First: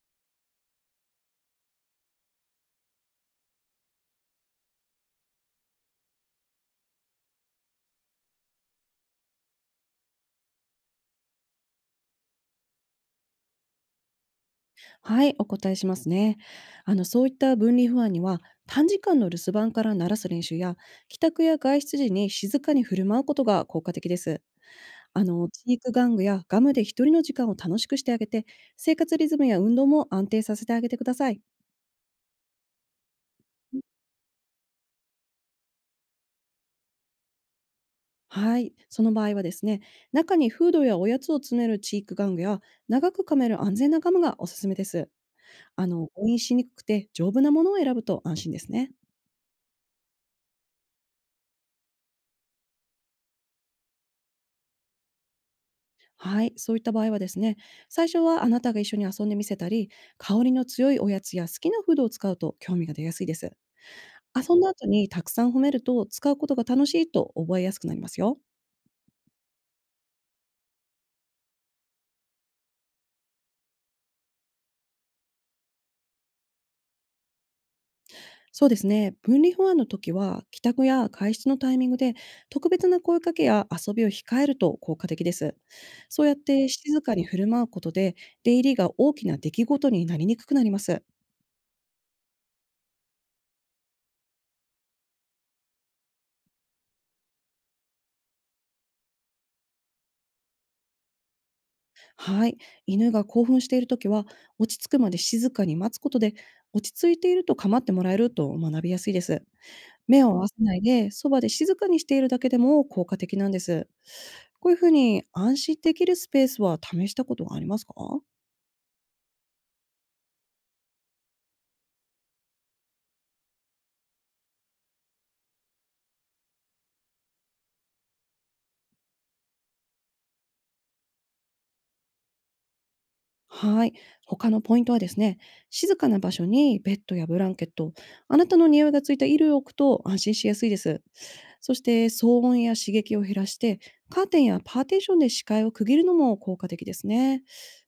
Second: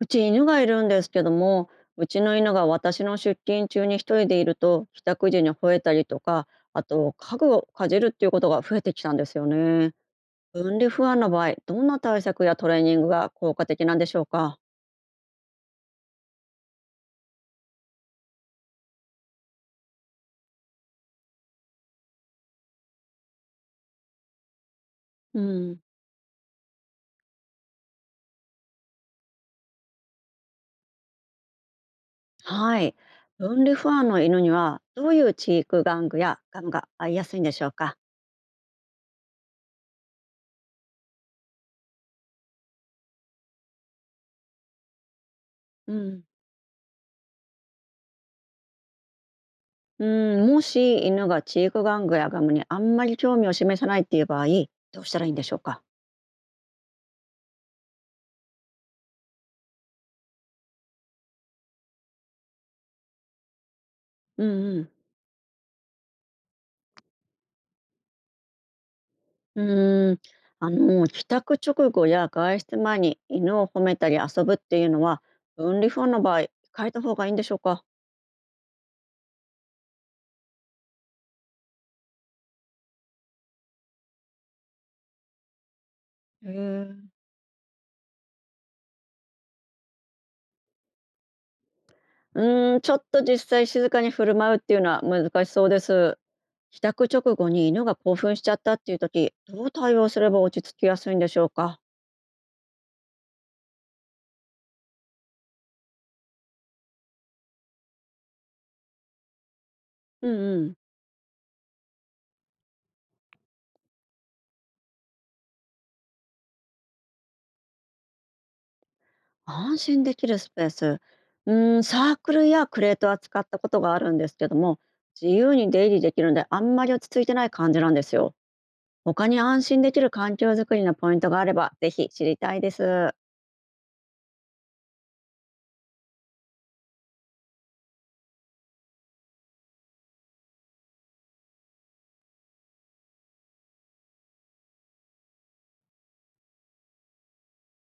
うち犬がいるんですけども、うちの犬が私の出勤中に一人でいると帰宅時に吠えたりとか、あと家具をかじるっていうことが増えてきたんですよね。分離不安の場合、どんな対策やトレーニングが効果的なんでしょうか？はい、お答えしますね。そういった分離不安には、短時間の留守番から鳴らす練習や、帰宅や外出時に静かに振る舞うことが効果的です。う知ん。育玩具やガムで一人の時間を楽しくしてあげて、生活リズムや運動も安定させてあげてください。はい。分離不安の犬にはどういう知育玩具やガムが合いやすいんでしょうか？はい、その場合はですね、中にフードやおやつを詰める知育玩具や、長く噛める安全なガムがおすすめです。うん。誤飲しにくくて丈夫なものを選ぶと安心ですね。うん、もし犬が知育玩具やガムにあんまり興味を示さないっていう場合、どうしたらいいんでしょうか？はい、そういった場合はですね、最初はあなたが一緒に遊んでみせたり、香りの強いおやつや好きなフードを使うと興味が出やすいです。うん。遊んだう後ん。にたくさん褒めると、使うことが楽しいと覚えやすくなりますよ。うーん、あの、帰宅直後や外出前に犬を褒めたり遊ぶっていうのは分離法の場合、変えた方がいいんでしょうか？そうですね、分離不安の時は、帰宅や外出のタイミングで、特別な声かけや遊びを控えると効果的です。そうやっへてえ。静かに振る舞うことで、出入りが大きな出来事になりにくくなります。うーん、ちょっと実際静かに振る舞うっていうのは難しそうです。帰宅直後に犬が興奮しちゃったっていう時、どう対応すれば落ち着きやすいんでしょうか？はい。犬が興奮しているときは、落ち着くまで静かに待つことで、落ち着いていると構ってもらえると学びやすいです。目うをん合わせうん。ないで、そばで静かにしているだけでも効果的なんです。こういうふうに安心できるスペースは試したことがありますか？安心できるスペース。うーん、サークルやクレートは使ったことがあるんですけども、自由に出入りできるのであんまり落ち着いてない感じなんですよ。他に安心できる環境づくりのポイントがあれば、ぜひ知りたいです。はい。他のポイントはですね、静かな場所にベッドやブランケット、あなたの匂いがついた衣類を置くと安心しやすいです。そして騒音や刺激を減らして、カーテンやパーテーションで視界を区切るのも効果的ですね。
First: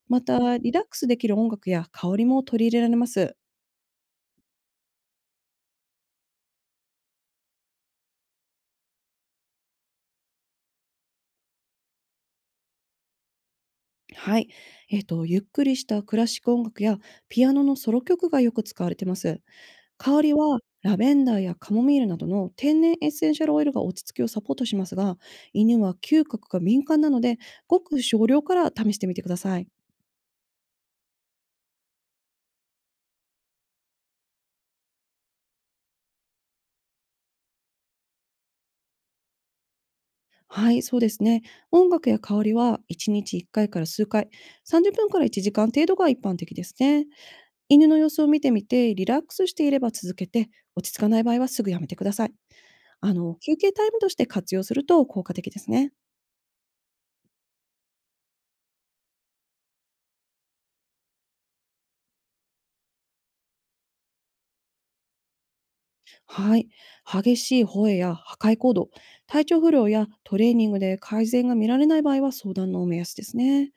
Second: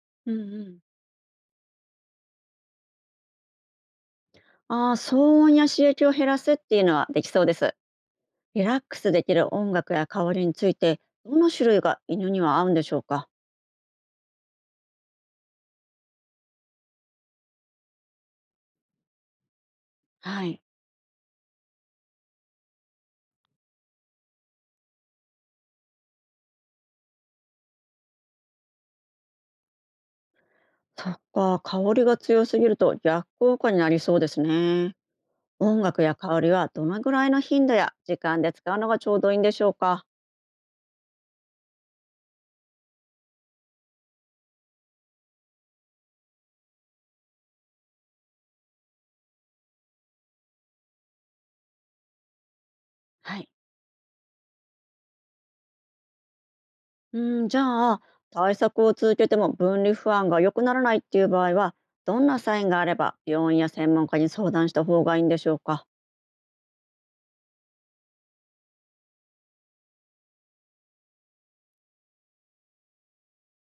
まうんた、うリん。ラックスできる音楽や香りも取り入れられます。ああ、騒音や刺激を減らすっていうのはできそうです。リラックスできる音楽や香りについて、どの種類が犬には合うんでしょうか？はい。ゆっくりしたクラシック音楽やピアノのソロ曲がよく使われてます。香りははい。ラベンダーやカモミールなどの天然エッセンシャルオイルが落ち着きをサポートしますが、犬は嗅覚が敏感なので、ごく少量から試してみてください。そっか、香りが強すぎると逆効果になりそうですね。音楽や香りはどのぐらいの頻度や時間で使うのがちょうどいいんでしょうか？はい、そうですね。音楽や香りは1日1回から数回、30分から1時間程度が一般的ですね。犬の様子を見てみて、リラックスしていれば続けて、落ち着かない場合はすぐやめてください。はい。休憩タイムとして活用すると効果的ですね。うん、じゃあ、対策を続けても分離不安が良くならないっていう場合は、どんなサインがあれば病院や専門家に相談した方がいいんでしょうか？はい。激しい吠えや破壊行動、体調不良やトレーニングで改善が見られない場合は相談の目安ですね。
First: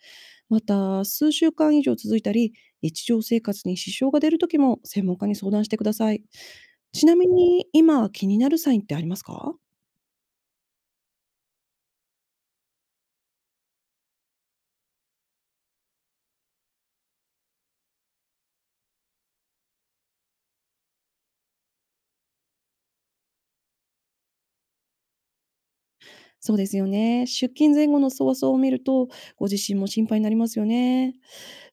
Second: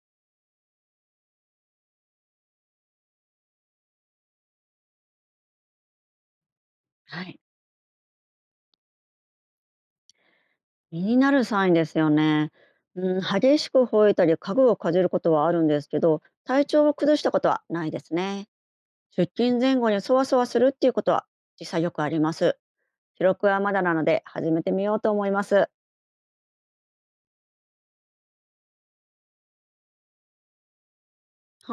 また、数週間以上続いたり、日常生活に支障が出るときも専門家に相談してください。ちなはみい。に、今気になるサインってありますか？気になるサインですよね。うん、激しく吠えたり家具をかじることはあるんですけど、体調を崩したことはないですね。出勤前後にそわそわするっていうことは実際よくあります。記録はまだなので始めてみようと思います。そうですよね。出勤前後のそわそわを見ると、ご自身も心配になりますよね。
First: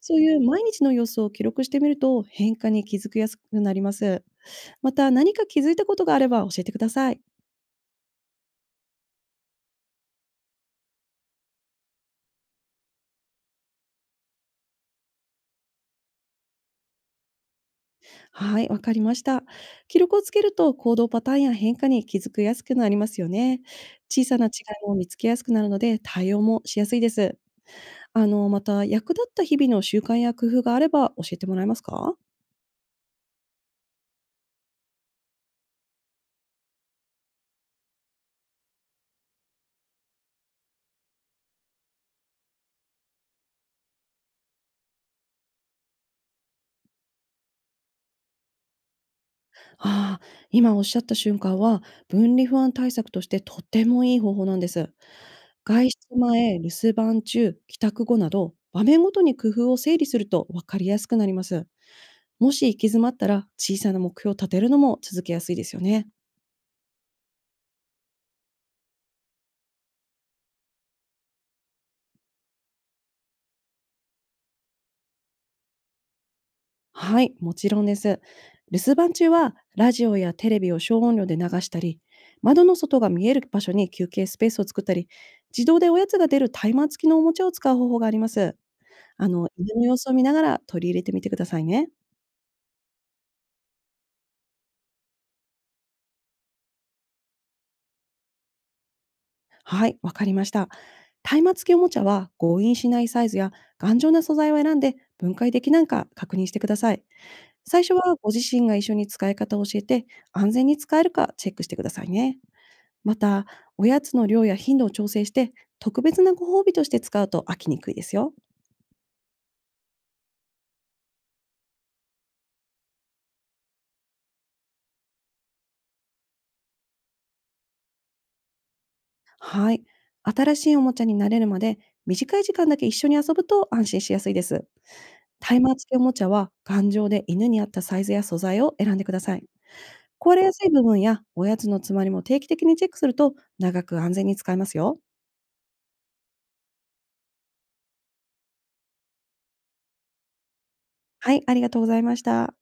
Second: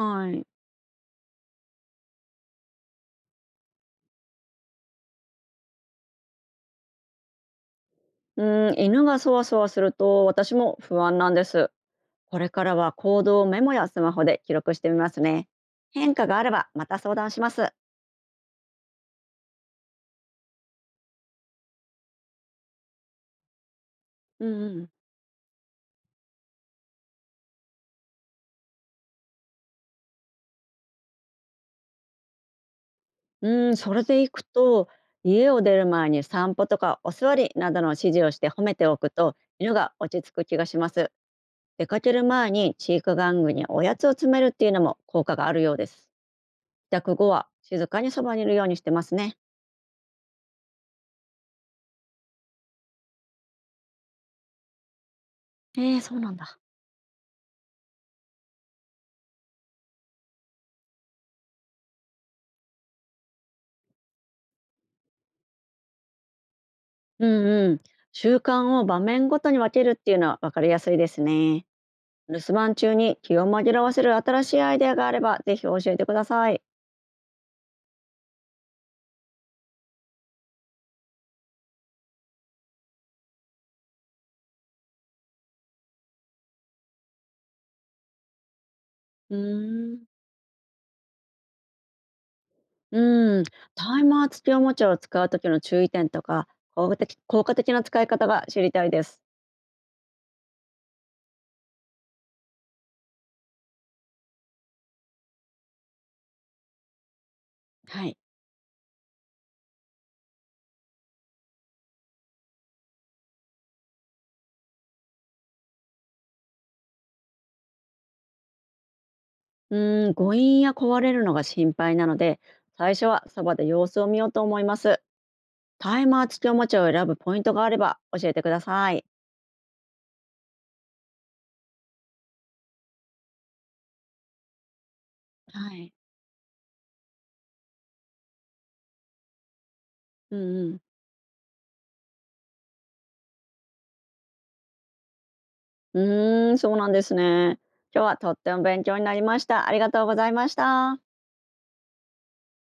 そういうい。毎日の様子を記録してみると、変化に気づきやすくなります。また何か気づいたことがあれば教えてください。うん、犬がそわそわすると私も不安なんです。これからは行動をメモやスマホで記録してみますね。変化があればまた相談します。はい、わかりました。記録をつけると行動パターンや変化に気づきやすくなりますよね。小さうな違いんも見つけやすくなるので対応もしやすいです。また役立った日々の習慣や工夫があれば教えてもらえますか？うん、うん、それでいくと家を出る前に散歩とかお座りなどの指示をして褒めておくと犬が落ち着く気がします。出かける前にチーク玩具におやつを詰めるっていうのも効果があるようです。帰宅後は静かにそばにいるようにしてますね。ああ、今おっしゃった瞬間は、分離不安対策としてとてもいい方法なんです。え外ー、そ出うなんだ。前、留守番中、帰宅後など、場面ごとに工夫を整理すると分かりやすくなります。もし行き詰まったら、小さな目標を立てるのも続けやすいですよね。うんうん。習慣を場面ごとに分けるっていうのは分かりやすいですね。留守番中に気を紛らわせる新しいアイデアがあれば、ぜひ教えてください。はい、もちろんです。留守番中は、ラジオやテレビを小音量で流したり、窓の外が見える場所に休憩スペースを作ったり、自動でおやつが出るタイマー付きのおもちゃを使う方法があります。う犬のー様ん。子を見ながら取り入れてみてくださいね。うん、タイマー付きおもちゃを使う時の注意点とか、効果的な使い方が知りたいです。はい、わかりました。松明付きおもちゃは強引しないサイズや頑丈な素材を選んで分解できないか確認してください。最初ははい。ご自身が一緒に使い方を教えて安全に使えるかチェックしてくださいね。また、おやつの量や頻度を調整して特別なご褒美として使うと飽きにくいですよ。うん、誤飲や壊れるのが心配なので、最初はそばで様子を見ようと思います。タイマー付きおもちゃを選ぶポイントがあれば教えてください。はい。新しいおもちゃに慣れるまで短い時間だけ一緒に遊ぶと安心しやすいです。タイマはー付い。きおもちゃは、頑丈で犬に合ったサイズや素材を選んでください。壊うれやんすういん。部分やおやつの詰まりも定期的にチェックすると、長く安全に使えますよ。うーん、そうなんですね。今日はとっても勉強になりました。ありがとうございました。はい、ありがとうございました。